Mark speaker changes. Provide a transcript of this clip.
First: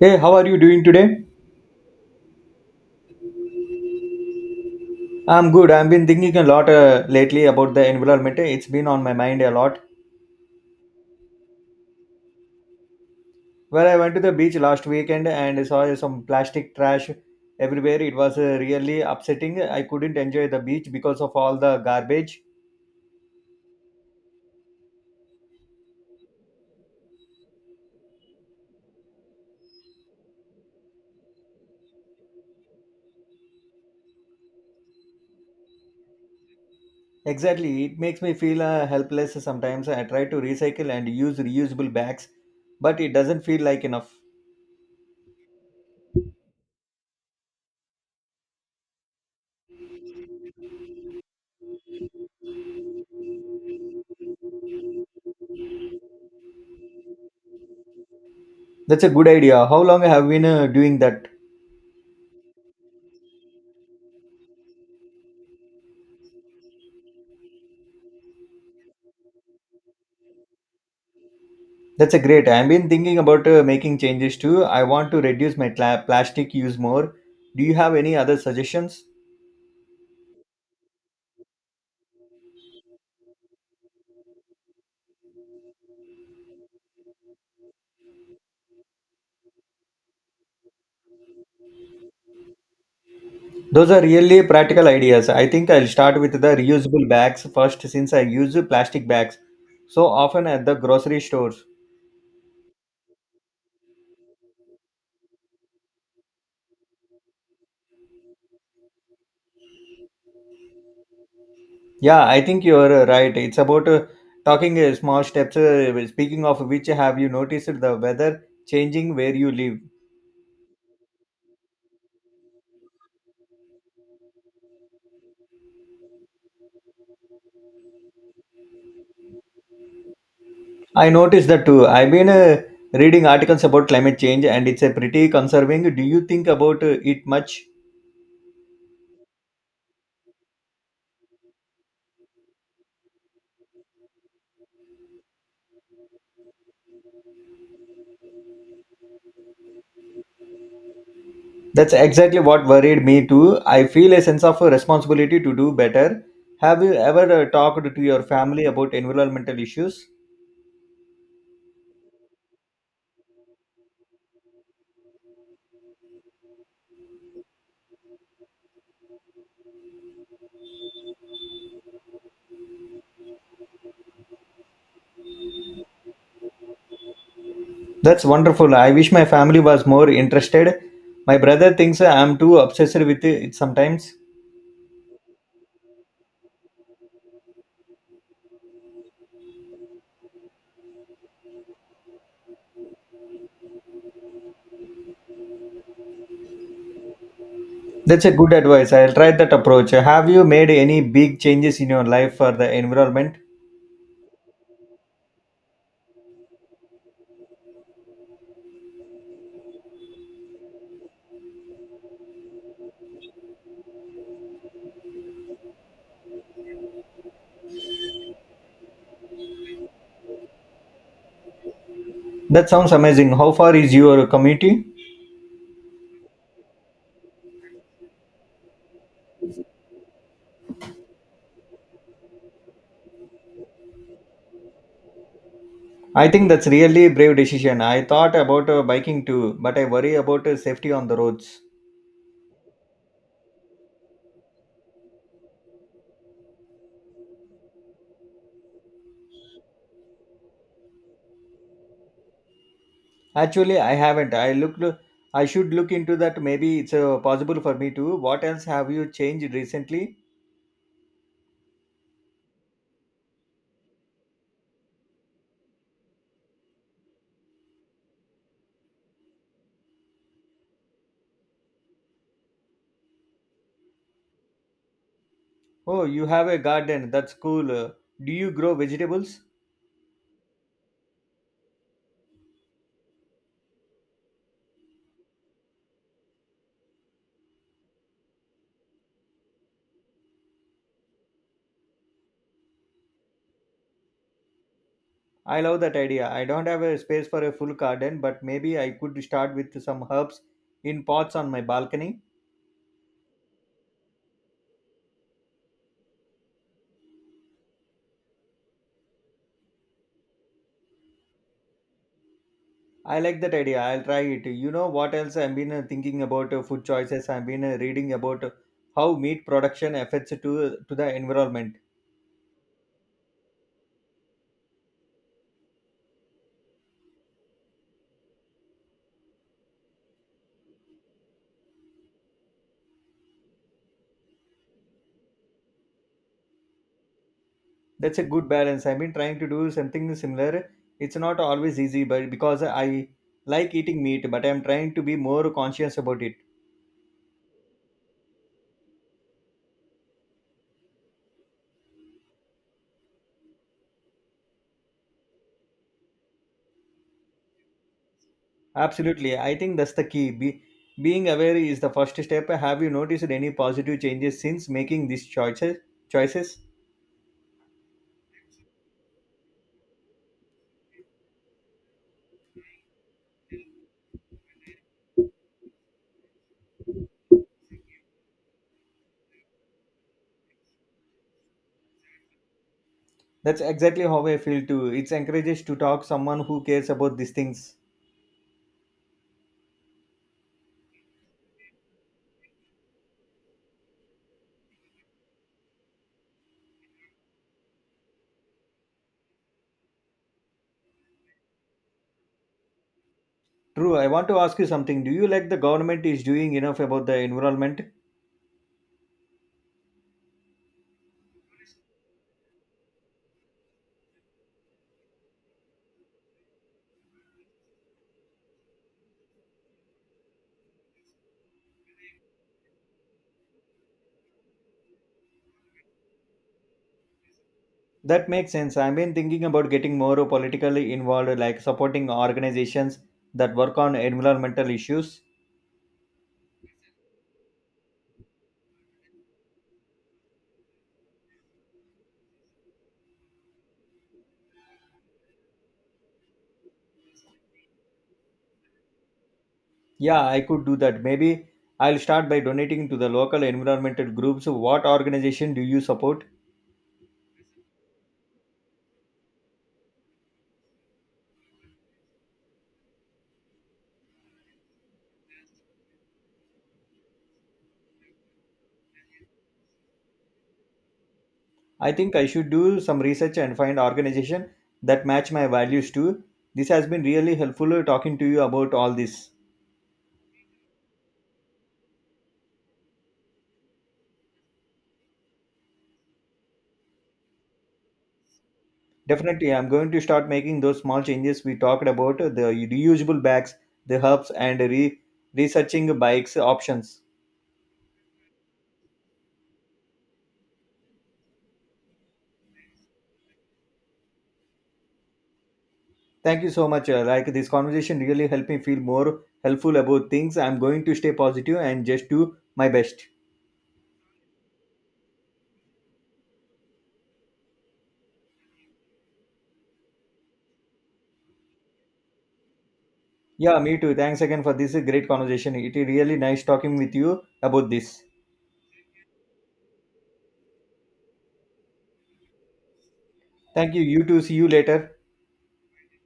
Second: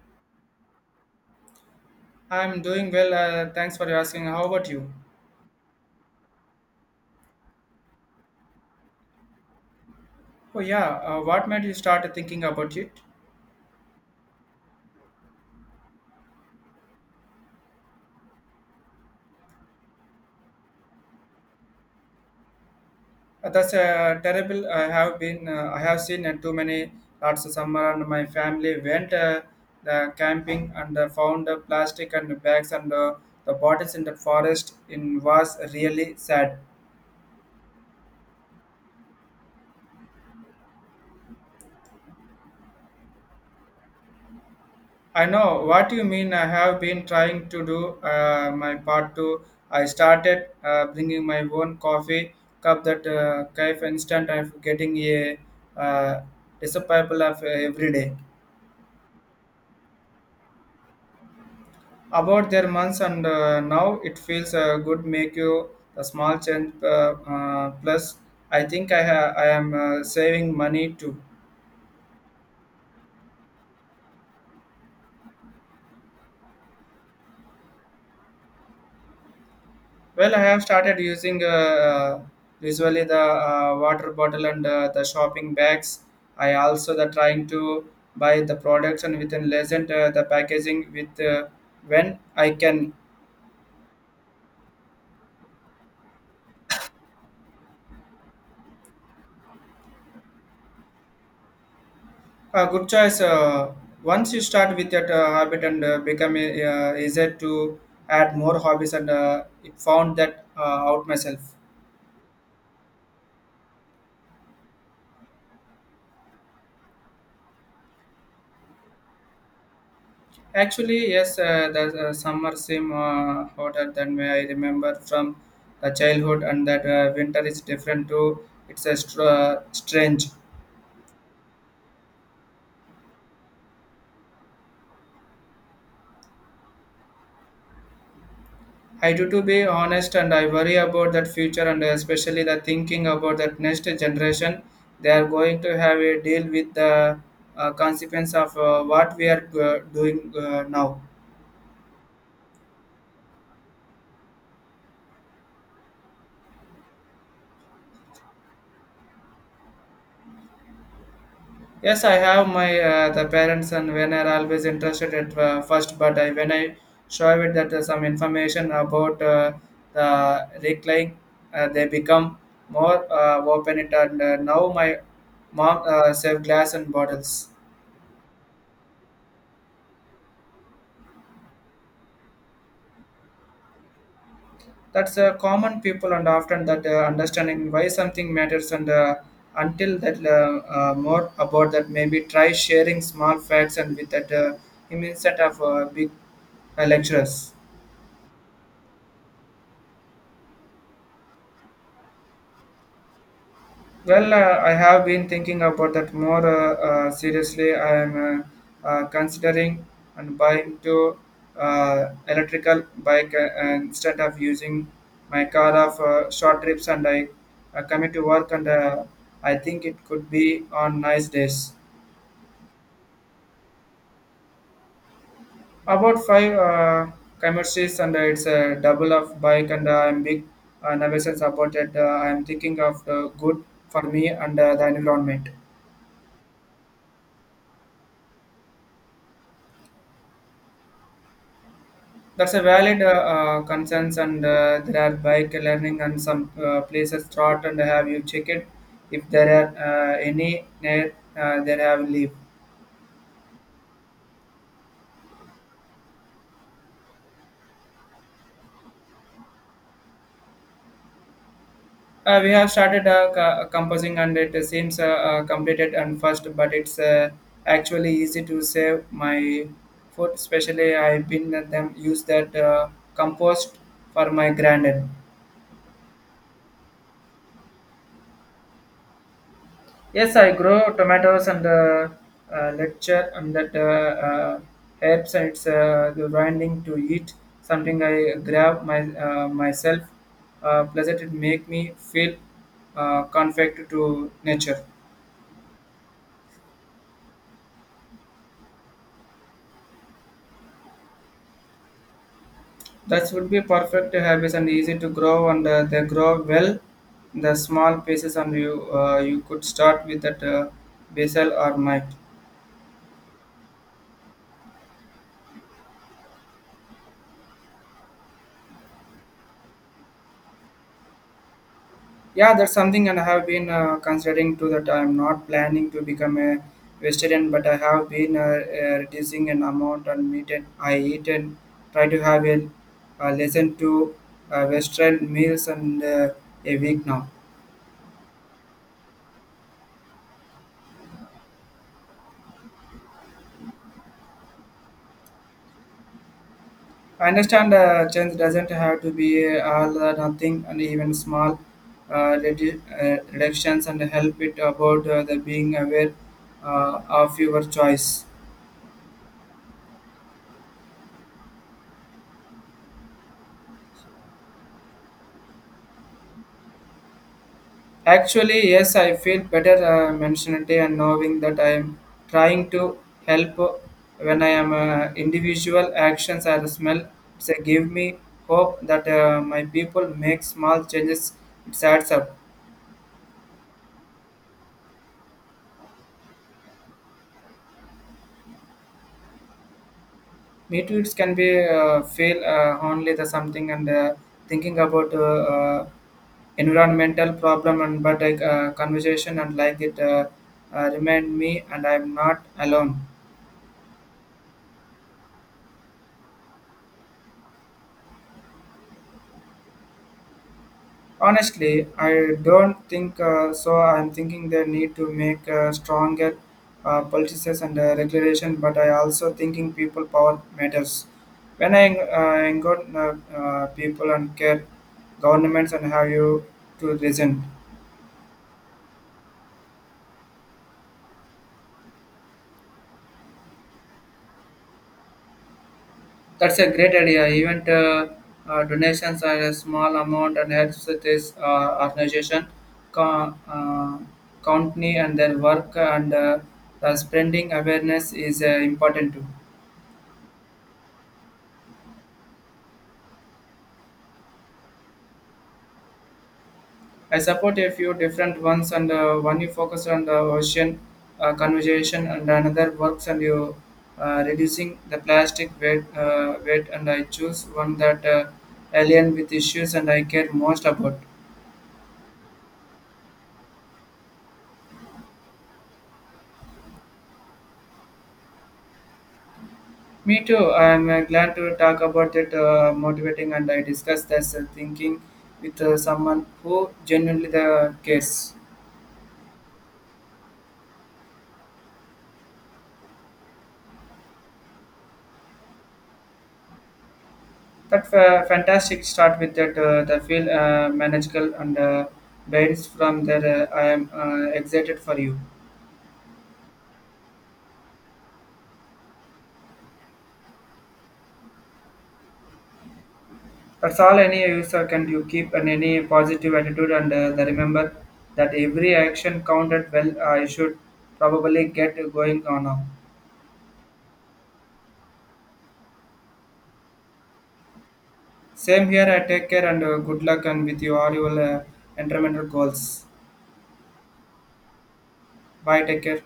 Speaker 1: Hey, how are you doing today?
Speaker 2: I'm doing well. Thanks for asking. How about you?
Speaker 1: I'm good. I've been thinking a lot lately about the environment. It's been on my mind a lot.
Speaker 2: Oh yeah. What made you start thinking about it?
Speaker 1: Well, I went to the beach last weekend and saw some plastic trash everywhere. It was really upsetting. I couldn't enjoy the beach because of all the garbage.
Speaker 2: That's terrible. I have been. I have seen too many last summer, and my family went the camping and found plastic and bags and the bottles in the forest. In was really sad.
Speaker 1: Exactly. It makes me feel helpless sometimes. I try to recycle and use reusable bags, but it doesn't feel like enough.
Speaker 2: I know what you mean. I have been trying to do my part too. I started bringing my own coffee cup that cafe instant of getting a uh, disciple of every day.
Speaker 1: That's a good idea. How long have you been doing that?
Speaker 2: About their months and now it feels good make you a small change. Plus I think I am saving money too.
Speaker 1: That's a great. I've been thinking about making changes too. I want to reduce my plastic use more. Do you have any other suggestions?
Speaker 2: Well, I have started using usually the water bottle and the shopping bags. I also the trying to buy the products and within lesson the packaging with when I can.
Speaker 1: Those are really practical ideas. I think I'll start with the reusable bags first since I use plastic bags so often at the grocery stores.
Speaker 2: Good choice. Once you start with that habit and become easier to add more hobbies and it found that out myself.
Speaker 1: Yeah, I think you're right. It's about talking small steps. Speaking of which, have you noticed the weather changing where you live?
Speaker 2: Actually, yes, the summer seem hotter than may I remember from the childhood, and that winter is different too. It's a strange.
Speaker 1: I noticed that too. I've been reading articles about climate change and it's a pretty conserving. Do you think about it much?
Speaker 2: I do to be honest, and I worry about that future, and especially the thinking about that next generation. They are going to have a deal with the consequence of what we are doing now.
Speaker 1: That's exactly what worried me too. I feel a sense of responsibility to do better. Have you ever talked to your family about environmental issues?
Speaker 2: Yes, I have my the parents and when are always interested at first, but I, when I show it that some information about the recline, they become more open it and now my mom save glass and bottles.
Speaker 1: That's wonderful. I wish my family was more interested. My brother thinks I'm too obsessed with it sometimes.
Speaker 2: That's common people and often that understanding why something matters and until that more about that maybe try sharing small facts and with that immense set of big lecturers.
Speaker 1: That's a good advice. I'll try that approach. Have you made any big changes in your life for the environment?
Speaker 2: Well, I have been thinking about that more seriously. I am considering and buying to electrical bike and instead of using my car of short trips and I commute to work and I think it could be on nice days.
Speaker 1: That sounds amazing. How far is your community?
Speaker 2: About five commuters and it's a double of bike and I'm big nervous about it. I'm thinking of the good for me and the environment.
Speaker 1: I think that's really brave decision. I thought about biking too, but I worry about safety on the roads.
Speaker 2: That's a valid concerns, and there are bike learning and some places start and have you check it if there are any near there have leave.
Speaker 1: Actually, I haven't. I looked. I should look into that. Maybe it's possible for me too. What else have you changed recently?
Speaker 2: We have started composing and it seems completed and first, but it's actually easy to save my food. Especially I've been at them use that compost for my granddad.
Speaker 1: Oh, you have a garden. That's cool. Do you grow vegetables?
Speaker 2: Yes, I grow tomatoes and lecture and that helps. And it's the grinding to eat something I grab my myself. Pleasant it make me feel connected to nature.
Speaker 1: I love that idea. I don't have a space for a full garden, but maybe I could start with some herbs in pots on my balcony.
Speaker 2: That would be perfect habits and easy to grow and they grow well. The small pieces and you you could start with that basil or mite.
Speaker 1: I like that idea. I'll try it. You know what else I've been thinking about food choices. I've been reading about how meat production affects to the environment.
Speaker 2: Yeah, that's something and I have been considering too that I'm not planning to become a vegetarian, but I have been reducing an amount on meat and I eat and try to have a lesson to Western meals and a week now.
Speaker 1: That's a good balance. I've been trying to do something similar. It's not always easy, but because I like eating meat, but I'm trying to be more conscious about it.
Speaker 2: I understand change doesn't have to be all or nothing and even small uh, reductions and help it about the being aware of your choice.
Speaker 1: Absolutely, I think that's the key. Being aware is the first step. Have you noticed any positive changes since making these choices? Choices.
Speaker 2: Actually, yes, I feel better mentioned and knowing that I am trying to help when I am individual actions are smell. They give me hope that my people make small changes. It adds up.
Speaker 1: That's exactly how I feel too. It's encourages to talk someone who cares about these things.
Speaker 2: Me too. It can be feel only the something and thinking about environmental problem and but conversation and like it remind me and I am not alone.
Speaker 1: True. I want to ask you something. Do you like the government is doing enough about the environment?
Speaker 2: Honestly, I don't think so. I'm thinking they need to make stronger policies and regulation, but I also thinking people power matters. When I engage people and care governments and have you to listen.
Speaker 1: That makes sense. I've been thinking about getting more politically involved, like supporting organizations that work on environmental issues.
Speaker 2: That's a great idea. Even donations are a small amount and helps with this organization, co- uh, company and their work and the spreading awareness is important too.
Speaker 1: Yeah, I could do that. Maybe I'll start by donating to the local environmental groups. What organization do you support?
Speaker 2: I support a few different ones, and one you focus on the ocean conservation, and another works on you reducing the plastic weight. Weight, and I choose one that alien with issues, and I care most about.
Speaker 1: I think I should do some research and find organization that match my values too. This has been really helpful talking to you about all this.
Speaker 2: Me too. I'm glad to talk about it, motivating, and I discuss this thinking with someone who genuinely the cares.
Speaker 1: Definitely, I'm going to start making those small changes we talked about, the reusable bags, the hubs, and researching bikes options.
Speaker 2: That fantastic start with that the feel manageable and bands from there. I am excited for you.
Speaker 1: Thank you so much. Like this conversation really helped me feel more helpful about things. I'm going to stay positive and just do my best.
Speaker 2: That's all any user can you keep and any positive attitude and the remember that every action counted well. I should probably get going on now.
Speaker 1: Yeah, me too. Thanks again for this great conversation. It is really nice talking with you about this.
Speaker 2: Same here. I take care and good luck and with your all your environmental goals.
Speaker 1: Thank you. You too. See you later.
Speaker 2: Bye. Take care.